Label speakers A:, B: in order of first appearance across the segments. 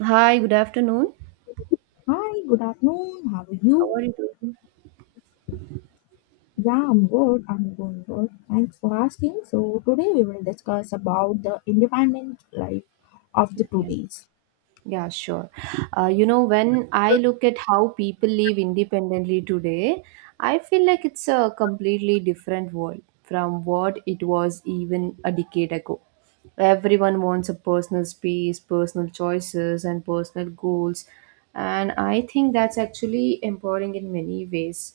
A: Hi, good afternoon.
B: Hi, good afternoon. How are
A: How are
B: you?
A: you doing?
B: Yeah, I'm good. I'm going good. Thanks for asking. So today we will discuss about the independent life of the
A: Yeah,
B: today's.
A: yeah, sure. When I look at how people live independently today, I feel like it's a completely different world from what it was even a decade ago. Everyone wants a personal space, personal choices, and personal goals. And I think that's actually empowering in many ways.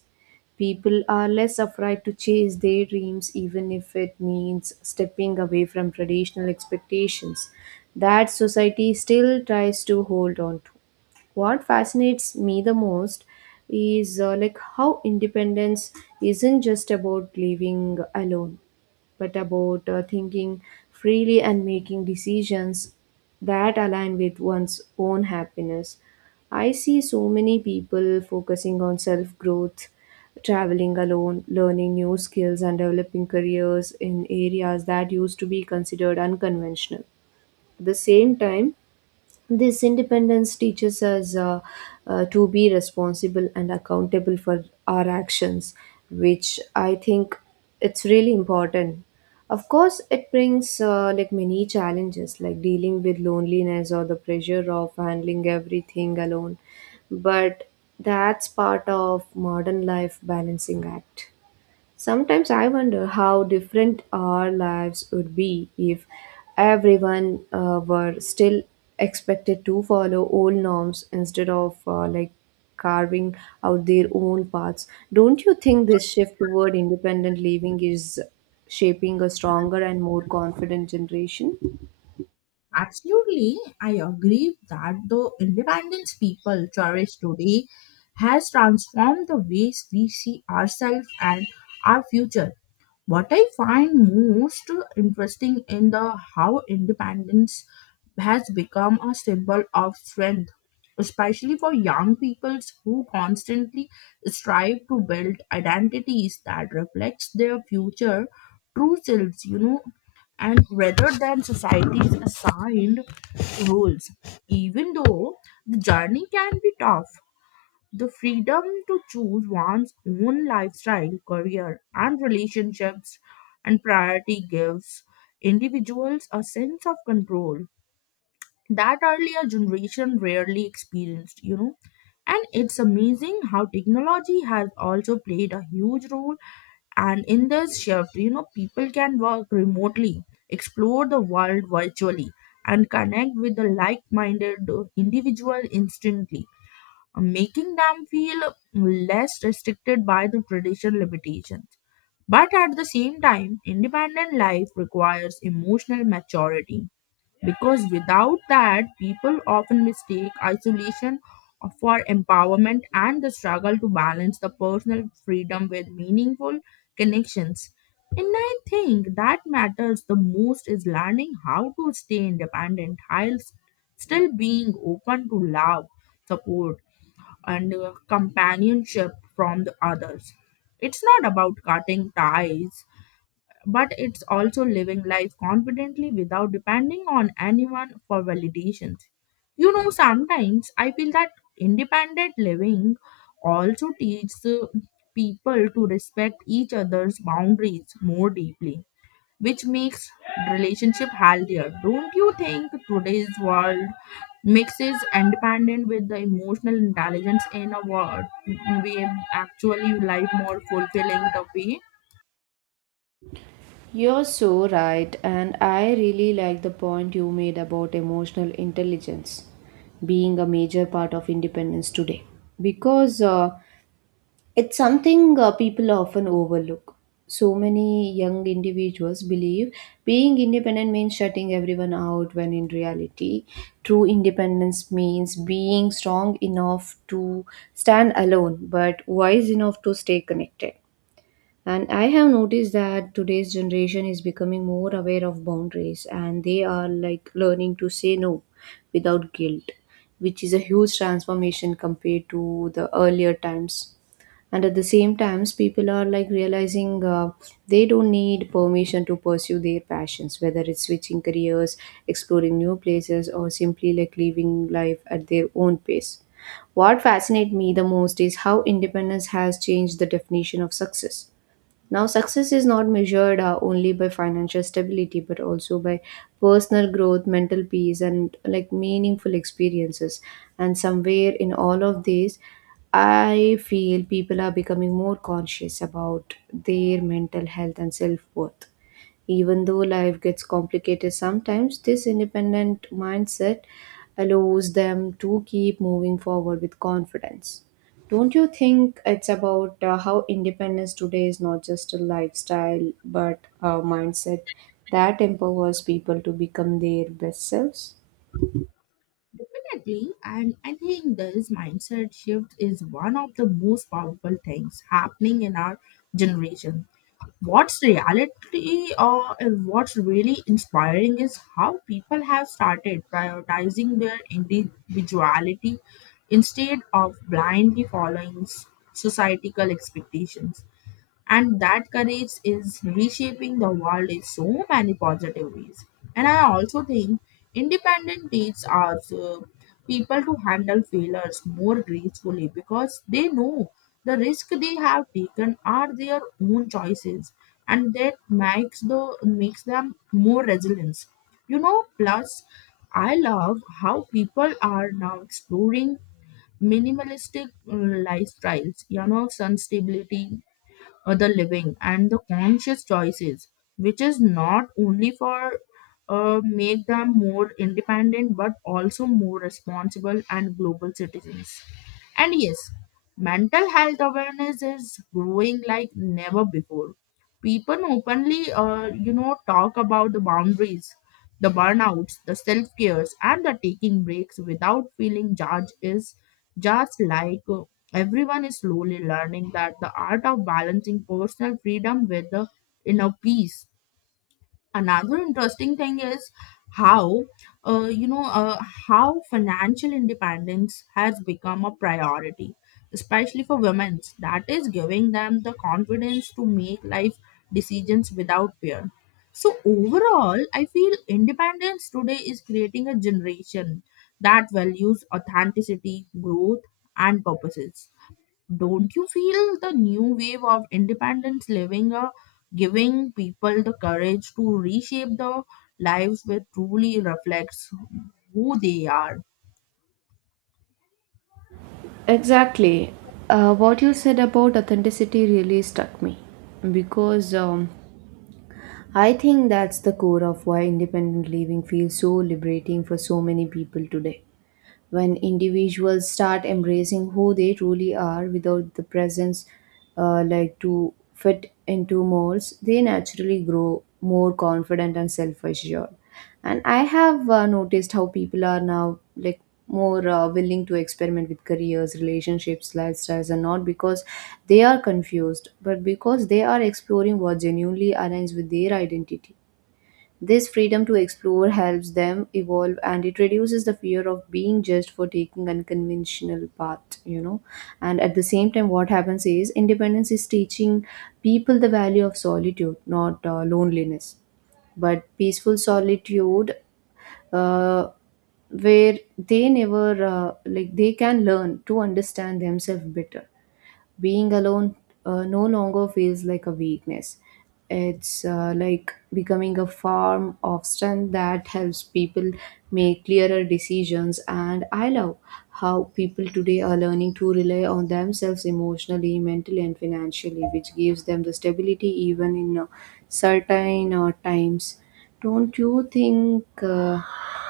A: People are less afraid to chase their dreams, even if it means stepping away from traditional expectations that society still tries to hold on to. What fascinates me the most is how independence isn't just about living alone but about thinking freely and making decisions that align with one's own happiness. I see so many people focusing on self growth, traveling alone, learning new skills, and developing careers in areas that used to be considered unconventional. At the same time, this independence teaches us to be responsible and accountable for our actions, which I think it's really important. Of course, it brings many challenges, like dealing with loneliness or the pressure of handling everything alone, but that's part of modern life balancing act. Sometimes I wonder how different our lives would be if everyone were still expected to follow old norms instead of carving out their own paths. Don't you think this shift toward independent living is shaping a stronger and more confident generation?
B: Absolutely, I agree that the independence people cherish today has transformed the ways we see ourselves and our future. What I find most interesting in the how independence has become a symbol of strength, especially for young peoples who constantly strive to build identities that reflects their future true selves, and rather than society's assigned rules. Even though the journey can be tough, the freedom to choose one's own lifestyle, career, and relationships and priority gives individuals a sense of control that earlier generation rarely experienced. And it's amazing how technology has also played a huge role. And in this shift, people can work remotely, explore the world virtually, and connect with the like minded individual instantly, making them feel less restricted by the traditional limitations. But at the same time, independent life requires emotional maturity because without that, people often mistake isolation for empowerment and the struggle to balance the personal freedom with meaningful connections. And I think that matters the most is learning how to stay independent still being open to love, support, and companionship from the others. It's not about cutting ties, but it's also living life confidently without depending on anyone for validations. You know, sometimes I feel that independent living also teaches people to respect each other's boundaries more deeply, which makes relationship healthier. Don't you think today's world mixes independent with the emotional intelligence in a word we actually life more fulfilling the way
A: You're so right, and I really like the point you made about emotional intelligence being a major part of independence today. Because It's something people often overlook. So many young individuals believe being independent means shutting everyone out, when in reality, true independence means being strong enough to stand alone but wise enough to stay connected. And I have noticed that today's generation is becoming more aware of boundaries, and they are like learning to say no without guilt, which is a huge transformation compared to the earlier times. And at the same times, people are like realizing they don't need permission to pursue their passions, whether it's switching careers, exploring new places, or simply like living life at their own pace. What fascinates me the most is how independence has changed the definition of success. Now, success is not measured only by financial stability, but also by personal growth, mental peace, and like meaningful experiences. And somewhere in all of these, I feel people are becoming more conscious about their mental health and self worth. Even though life gets complicated sometimes, this independent mindset allows them to keep moving forward with confidence. Don't you think it's about how independence today is not just a lifestyle but a mindset that empowers people to become their best selves?
B: definitely? And I think this mindset shift is one of the most powerful things happening in our generation. What's reality or and what's really inspiring is how people have started prioritizing their individuality instead of blindly following societal expectations, and that courage is reshaping the world in so many positive ways. And I also think independent teaches our people to handle failures more gracefully because they know the risk they have taken are their own choices, and that makes them more resilient, you know. Plus, I love how people are now exploring minimalistic lifestyles, you know, sun stability, the living and the conscious choices, which is not only for make them more independent but also more responsible and global citizens. And yes, mental health awareness is growing like never before. People openly, talk about the boundaries, the burnouts, the self cares, and the taking breaks without feeling judged is just like Everyone is slowly learning that the art of balancing personal freedom with the inner peace. Another interesting thing is how, uh, you know uh, how financial independence has become a priority, especially for women. That is giving them the confidence to make life decisions without fear. So overall, I feel independence today is creating a generation that values authenticity, growth, and purposes. Don't you feel the new wave of independence living, giving people the courage to reshape their lives which truly reflects who they are?
A: Exactly. What you said about authenticity really struck me because I think that's the core of why independent living feels so liberating for so many people today. When individuals start embracing who they truly are without the presence to fit into molds, they naturally grow more confident and self-assured. And I have noticed how people are now like more willing to experiment with careers, relationships, lifestyles, and not because they are confused but because they are exploring what genuinely aligns with their identity. This freedom to explore helps them evolve, and it reduces the fear of being judged for taking unconventional path, you know. And at the same time, what happens is independence is teaching people the value of solitude, not loneliness, but peaceful solitude. Uh, where they never like they can learn to understand themselves better being alone no longer feels like a weakness. It's becoming a form of strength that helps people make clearer decisions. And I love how people today are learning to rely on themselves emotionally, mentally, and financially, which gives them the stability even in certain times. Don't you think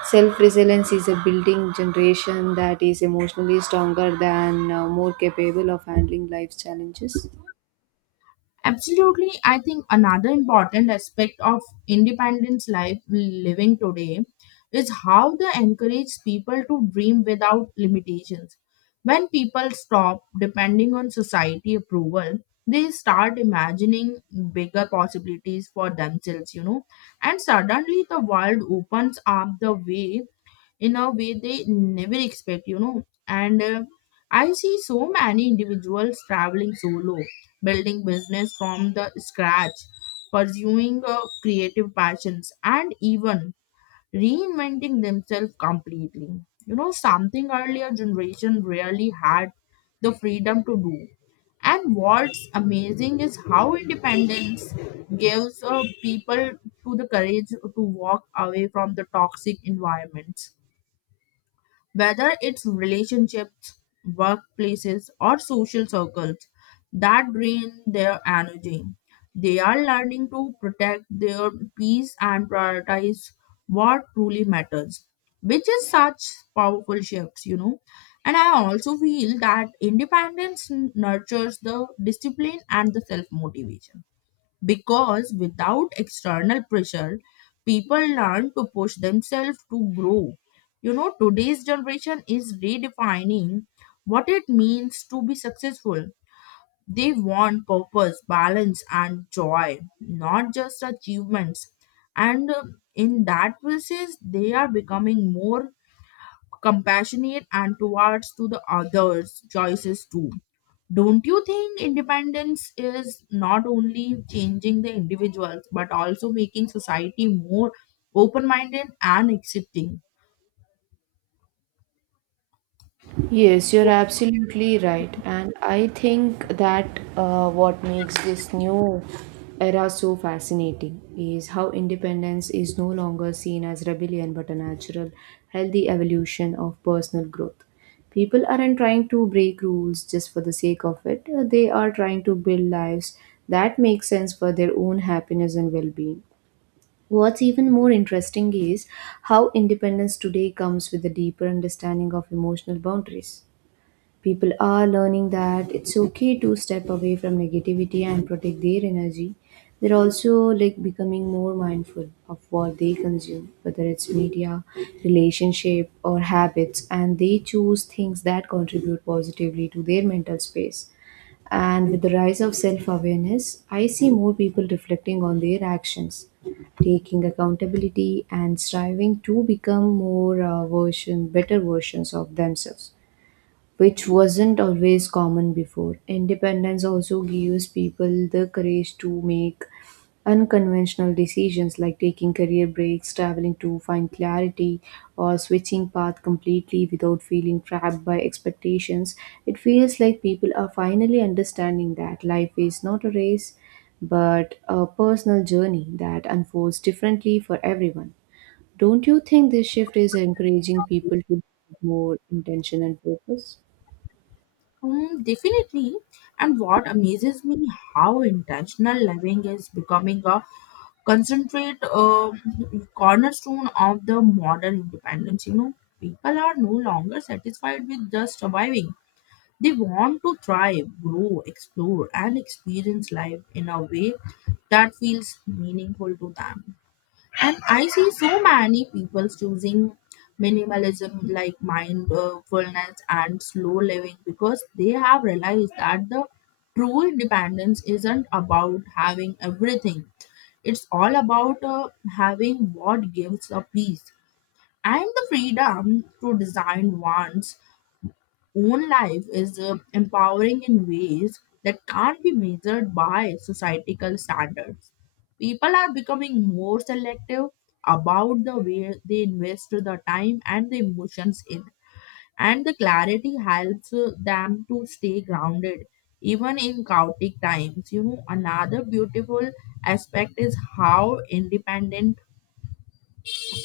A: self resilience is a building generation that is emotionally stronger than more capable of handling life's challenges?
B: Absolutely, I think another important aspect of independence life living today is how they encourage people to dream without limitations. When people stop depending on society approval, they start imagining bigger possibilities for themselves, you know, and suddenly the world opens up the way in a way they never expect, you know. And I see so many individuals traveling solo, building business from the scratch, pursuing creative passions, and even reinventing themselves completely, you know, something earlier generation rarely had the freedom to do. And what's amazing is how independence gives people to the courage to walk away from the toxic environments, whether it's relationships, workplaces, or social circles that drain their energy. They are learning to protect their peace and prioritize what truly matters, which is such powerful shifts, you know. And I also feel that independence nurtures the discipline and the self motivation because without external pressure, people learn to push themselves to grow. You know, today's generation is redefining what it means to be successful. They want purpose, balance, and joy, not just achievements. And in that basis, they are becoming more compassionate and towards to the others' choices too. Don't you think independence is not only changing the individuals but also making society more open minded and accepting?
A: Yes, you're absolutely right. And I think that what makes this new era so fascinating is how independence is no longer seen as rebellion but a natural, healthy evolution of personal growth. People aren't trying to break rules just for the sake of it. They are trying to build lives that make sense for their own happiness and well being. What's even more interesting is how independence today comes with a deeper understanding of emotional boundaries. People are learning that it's okay to step away from negativity and protect their energy. They're also like becoming more mindful of what they consume, whether it's media, relationship, or habits, and they choose things that contribute positively to their mental space. And with the rise of self awareness, I see more people reflecting on their actions, taking accountability, and striving to become more better versions of themselves, which wasn't always common before. Independence also gives people the courage to make unconventional decisions, like taking career breaks, traveling to find clarity, or switching path completely without feeling trapped by expectations. It feels like people are finally understanding that life is not a race but a personal journey that unfolds differently for everyone. Don't you think this shift is encouraging people to more intention and purpose?
B: Definitely. And what amazes me how intentional living is becoming a concentrate cornerstone of the modern independence. You know, people are no longer satisfied with just surviving. They want to thrive, grow, explore, and experience life in a way that feels meaningful to them. And I see so many people choosing minimalism like mindfulness and slow living because they have realized that the true dependence isn't about having everything. It's all about having what gives a peace, and the freedom to design one's own life is empowering in ways that can't be measured by societal standards. People are becoming more selective about the way they invest the time and the emotions in, and the clarity helps them to stay grounded even in chaotic times. You know, another beautiful aspect is how independent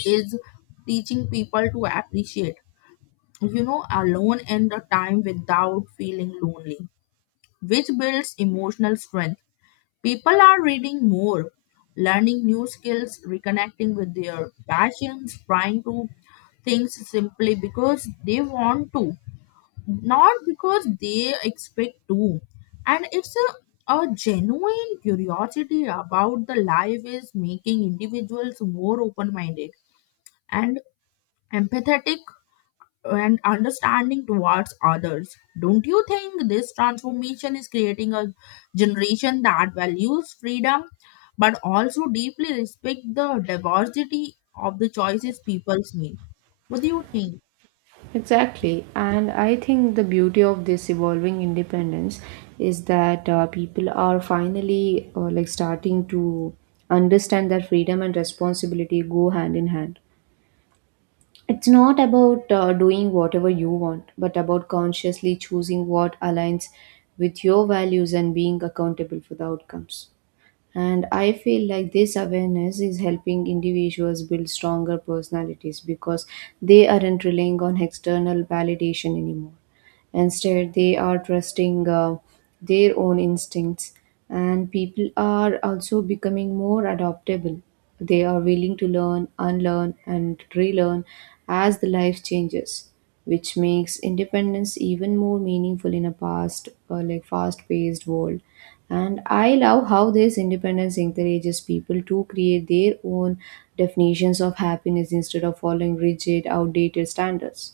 B: is teaching people to appreciate, alone in the time without feeling lonely, which builds emotional strength. People are reading more, learning new skills, reconnecting with their passions, trying to things simply because they want to, not because they expect to. And it's a genuine curiosity about the life is making individuals more open minded and empathetic and understanding towards others. Don't you think this transformation is creating a generation that values freedom but also deeply respect the diversity of the choices people make? What do you think?
A: Exactly, and I think the beauty of this evolving independence is that people are finally starting to understand that freedom and responsibility go hand in hand. It's not about doing whatever you want, but about consciously choosing what aligns with your values and being accountable for the outcomes. And I feel like this awareness is helping individuals build stronger personalities because they aren't relying on external validation anymore. Instead, they are trusting their own instincts, and people are also becoming more adaptable. They are willing to learn, unlearn, and relearn as the life changes, which makes independence even more meaningful in a past, fast-paced world. And I love how this independence encourages people to create their own definitions of happiness instead of following rigid, outdated standards,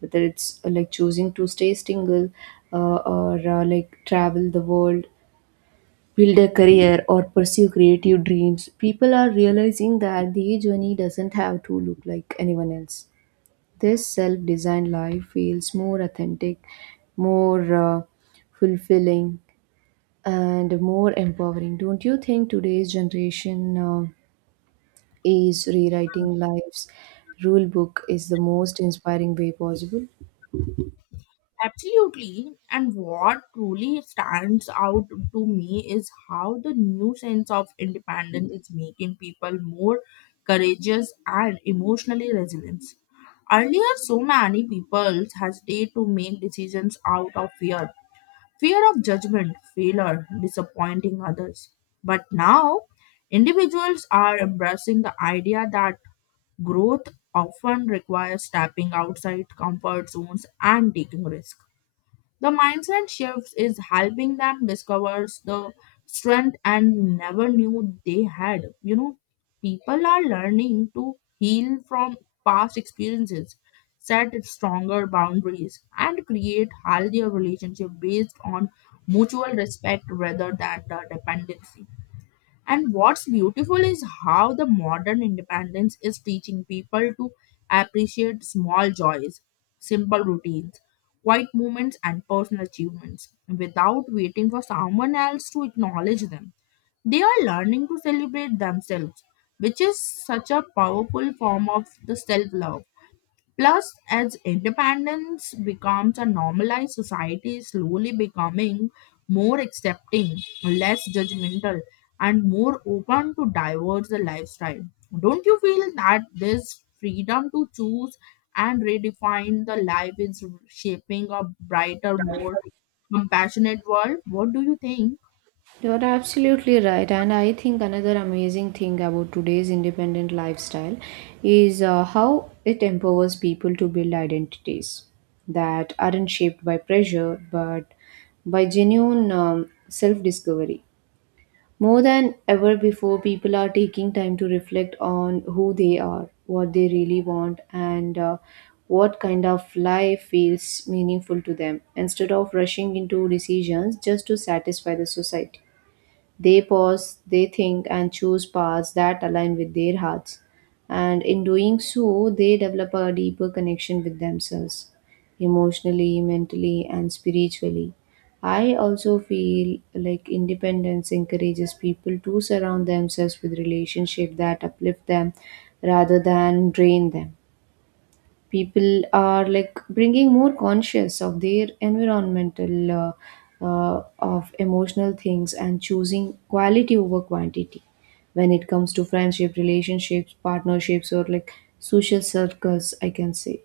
A: whether it's choosing to stay single or travel the world, build a career, or pursue creative dreams. People are realizing that their journey doesn't have to look like anyone else. This self-designed life feels more authentic, more fulfilling, and more empowering. Don't you think today's generation is rewriting life's rule book is the most inspiring way possible?
B: Absolutely. And what truly stands out to me is how the new sense of independence is making people more courageous and emotionally resilient. Earlier, so many people hesitated to make decisions out of fear, of judgment, failure, disappointing others. But now, individuals are embracing the idea that growth often requires stepping outside comfort zones and taking risks. The mindset shift is helping them discover the strength and never knew they had. You know, people are learning to heal from past experiences, set stronger boundaries, and create healthier relationship based on mutual respect rather than the dependency. And what's beautiful is how the modern independence is teaching people to appreciate small joys, simple routines, quiet moments, and personal achievements without waiting for someone else to acknowledge them. They are learning to celebrate themselves, which is such a powerful form of the self love. Plus, as independence becomes a normalized society, is slowly becoming more accepting, less judgmental, and more open to diverse lifestyle. Don't you feel that this freedom to choose and redefine the life is shaping a brighter, more compassionate world? What do you think?
A: You're absolutely right, and I think another amazing thing about today's independent lifestyle is how it empowers people to build identities that aren't shaped by pressure but by genuine self discovery. More than ever before, people are taking time to reflect on who they are, what they really want, and what kind of life feels meaningful to them instead of rushing into decisions just to satisfy the society. They pause, they think, and choose paths that align with their hearts. And in doing so, they develop a deeper connection with themselves, emotionally, mentally, and spiritually. I also feel like independence encourages people to surround themselves with relationships that uplift them rather than drain them. People are like bringing more conscious of their environmental of emotional things, and choosing quality over quantity when it comes to friendship, relationships, partnerships, or like social circles, I can say.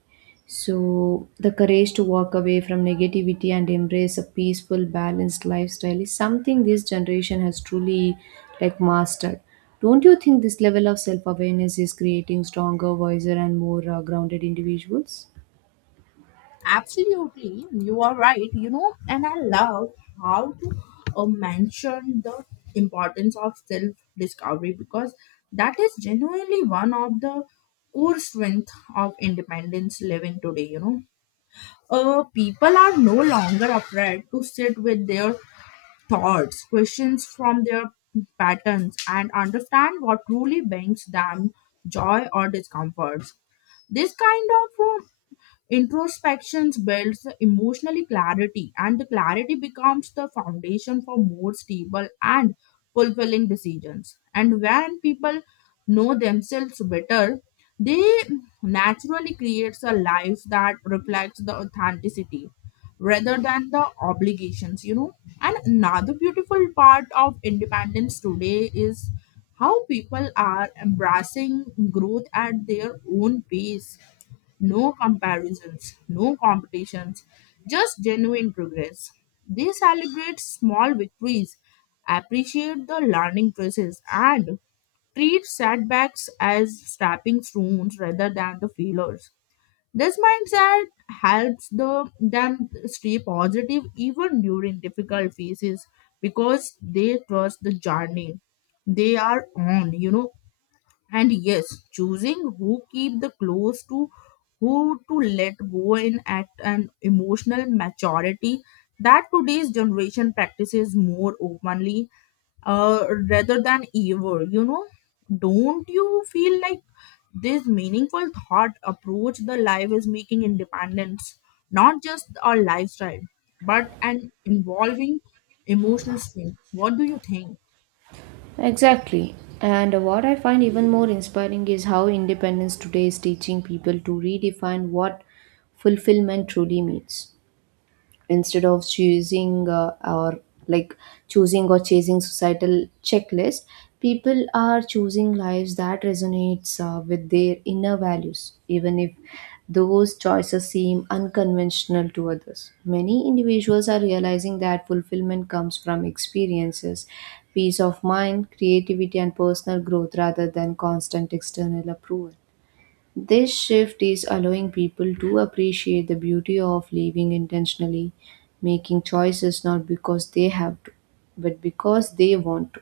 A: So, the courage to walk away from negativity and embrace a peaceful, balanced lifestyle is something this generation has truly like mastered. Don't you think this level of self awareness is creating stronger, wiser, and more grounded individuals?
B: Absolutely, you are right. You know, and I love how to mention the importance of self discovery because that is genuinely one of the core strength of independence living today. People are no longer afraid to sit with their thoughts, questions from their patterns, and understand what truly brings them joy or discomforts. This kind of introspection builds emotional clarity, and the clarity becomes the foundation for more stable and fulfilling decisions. And when people know themselves better, they naturally creates a life that reflects the authenticity rather than the obligations, you know. And another beautiful part of independence today is how people are embracing growth at their own pace, no comparisons, no competitions, just genuine progress. They celebrate small victories, appreciate the learning process, and treat setbacks as stepping stones rather than the failures. This mindset helps them stay positive even during difficult phases because they trust the journey they are on, you know. And yes, choosing who keep the close to, who to let go in at an emotional maturity that today's generation practices more openly, rather than ever, you know. Don't you feel like this meaningful thought approach the life is making independence not just a lifestyle but an involving emotional strength? What do you think?
A: Exactly. And what I find even more inspiring is how independence today is teaching people to redefine what fulfillment truly means. Instead of choosing or like choosing or chasing societal checklist, people are choosing lives that resonates with their inner values, even if those choices seem unconventional to others. Many individuals are realizing that fulfillment comes from experiences, peace of mind, creativity, and personal growth rather than constant external approval. This shift is allowing people to appreciate the beauty of living intentionally, making choices not because they have to, but because they want to.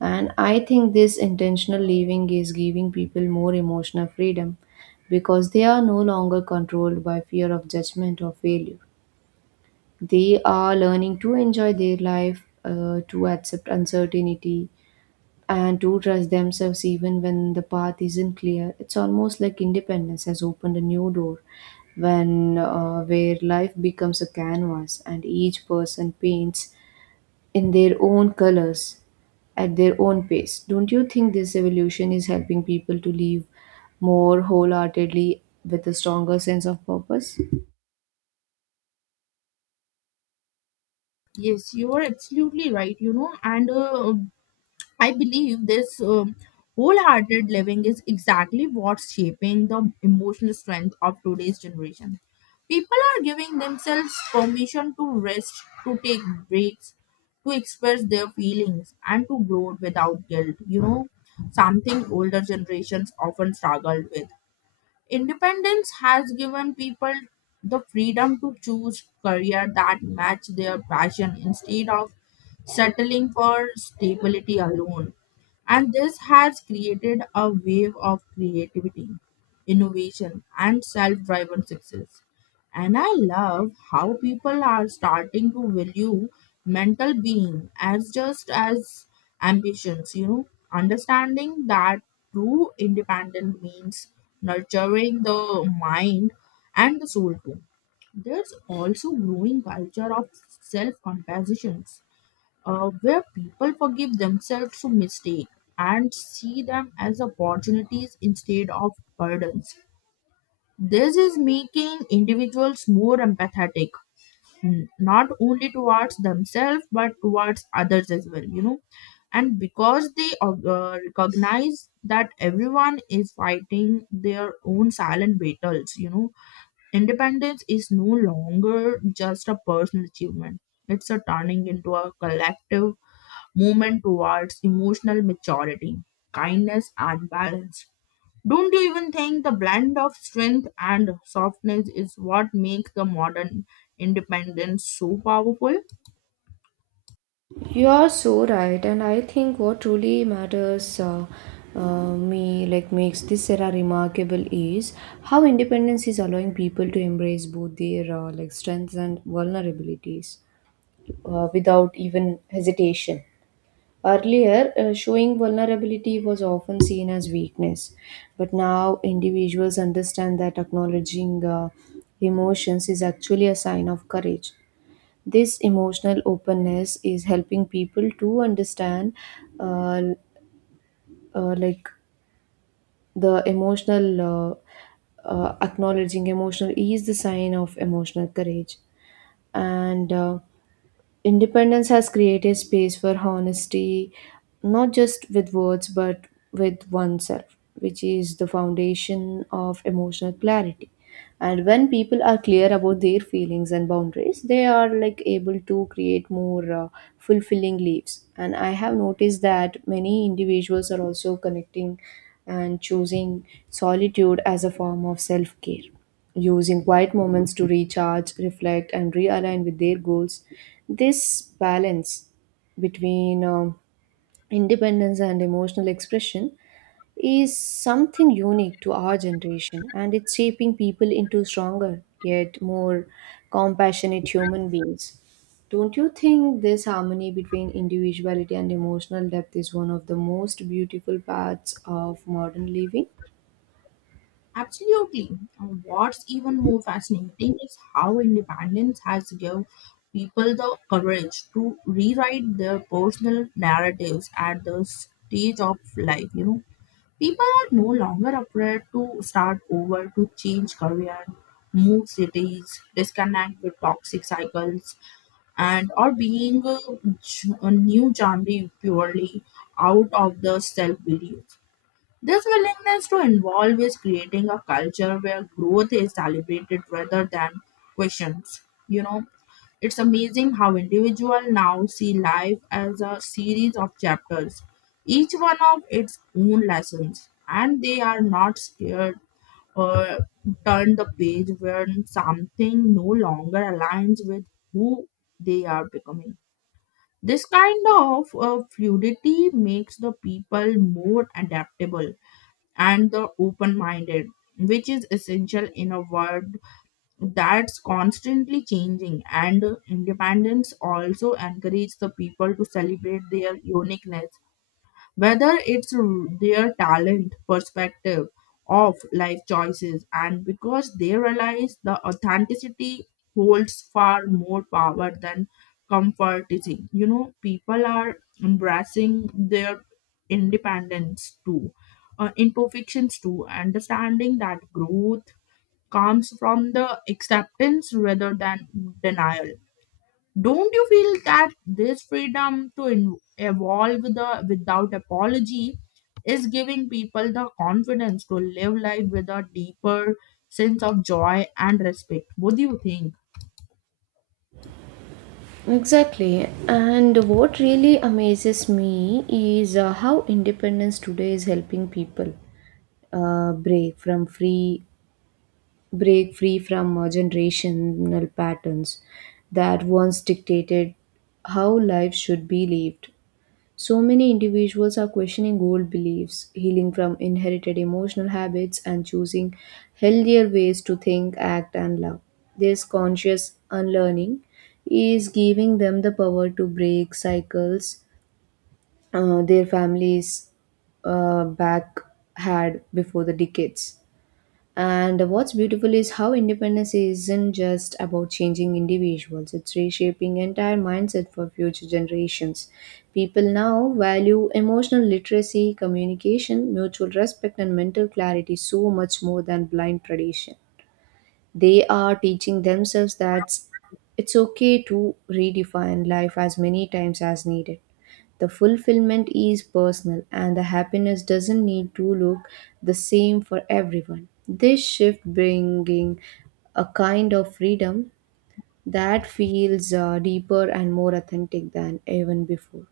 A: And I think this intentional living is giving people more emotional freedom because they are no longer controlled by fear of judgment or failure. They are learning to enjoy their life, to accept uncertainty, and to trust themselves even when the path isn't clear. It's almost like independence has opened a new door, when where life becomes a canvas and each person paints in their own colors at their own pace. Don't you think this evolution is helping people to live more wholeheartedly with a stronger sense of purpose?
B: Yes, you are absolutely right, you know. And I believe this wholehearted living is exactly what's shaping the emotional strength of today's generation. People are giving themselves permission to rest, to take breaks, to express their feelings, and to grow without guilt. You know, something older generations often struggled with. Independence has given people the freedom to choose career that match their passion instead of settling for stability alone. And this has created a wave of creativity, innovation, and self driven success. And I love how people are starting to value mental being as just as ambitions, you know, understanding that true independence means nurturing the mind and the soul too. There's also growing culture of self-compassions, where people forgive themselves for mistake and see them as opportunities instead of burdens. This is making individuals more empathetic, not only towards themselves but towards others as well, you know. And because they recognize that everyone is fighting their own silent battles, you know, independence is no longer just a personal achievement. It's a turning into a collective movement towards emotional maturity, kindness, and balance. Don't you even think the blend of strength and softness is what makes the modern independence so powerful?
A: You are so right, and I think what truly matters me, like makes this era remarkable, is how independence is allowing people to embrace both their strengths and vulnerabilities without even hesitation. Earlier, showing vulnerability was often seen as weakness, but now individuals understand that acknowledging emotions is actually a sign of courage. This emotional openness is helping people to understand, uh, like the emotional Acknowledging emotional is the sign of emotional courage, and. Independence has created space for honesty, not just with words but with oneself, which is the foundation of emotional clarity. And when people are clear about their feelings and boundaries, they are like able to create more fulfilling lives. And I have noticed that many individuals are also connecting and choosing solitude as a form of self care, using quiet moments to recharge, reflect, and realign with their goals. This balance between independence and emotional expression is something unique to our generation, and it's shaping people into stronger yet more compassionate human beings. Don't you think this harmony between individuality and emotional depth is one of the most beautiful parts of modern living?
B: Absolutely. And what's even more fascinating is how independence has given people the courage to rewrite their personal narratives at the stage of life, you know. People are no longer afraid to start over, to change career, move cities, disconnect with toxic cycles, and or being a new genre purely out of the self belief. This willingness to involve is creating a culture where growth is celebrated rather than questions. You know, it's amazing how individual now see life as a series of chapters, each one of its own lessons, and they are not scared or turn the page when something no longer aligns with who they are becoming. This kind of fluidity makes the people more adaptable and the open minded, which is essential in a world that's constantly changing. And independence also encourages the people to celebrate their uniqueness, whether it's their talent, perspective, of life choices, and because they realize the authenticity holds far more power than comforting. You know, people are embracing their independence too, imperfections too, understanding that growth comes from the acceptance rather than denial. Don't you feel that this freedom to evolve the without apology is giving people the confidence to live life with a deeper sense of joy and respect? What do you think?
A: Exactly. And what really amazes me is how independence today is helping people uh, break from free break free from generational patterns that once dictated how life should be lived. So many individuals are questioning old beliefs, healing from inherited emotional habits, and choosing healthier ways to think, act, and love. This conscious unlearning is giving them the power to break cycles their families back had before the decades. And what's beautiful is how independence isn't just about changing individuals, it's reshaping entire mindset for future generations. People now value emotional literacy, communication, mutual respect, and mental clarity so much more than blind tradition. They are teaching themselves that it's okay to redefine life as many times as needed. The fulfillment is personal, and the happiness doesn't need to look the same for everyone. This shift bringing a kind of freedom that feels deeper and more authentic than even before.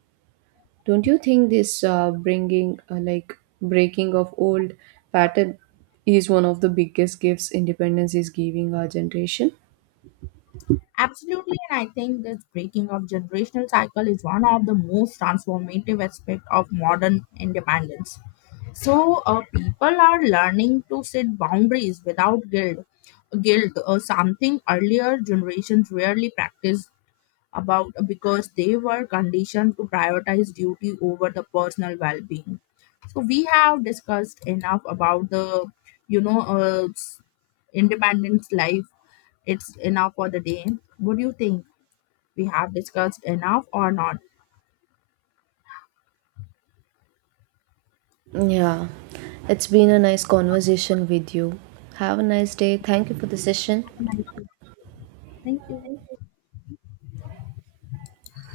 A: Don't you think this bringing like breaking of old pattern is one of the biggest gifts independence is giving our generation?
B: Absolutely, and I think this breaking of generational cycle is one of the most transformative aspect of modern independence. So people are learning to set boundaries without guilt. Guilt, something earlier generations rarely practiced about because they were conditioned to prioritize duty over the personal well-being. So we have discussed enough about the, you know uh, s- independence life. It's enough for the day. What do you think? We have discussed enough or not?
A: Yeah, it's been a nice conversation with you. Have a nice day. Thank you for the session.
B: Nice, thank you.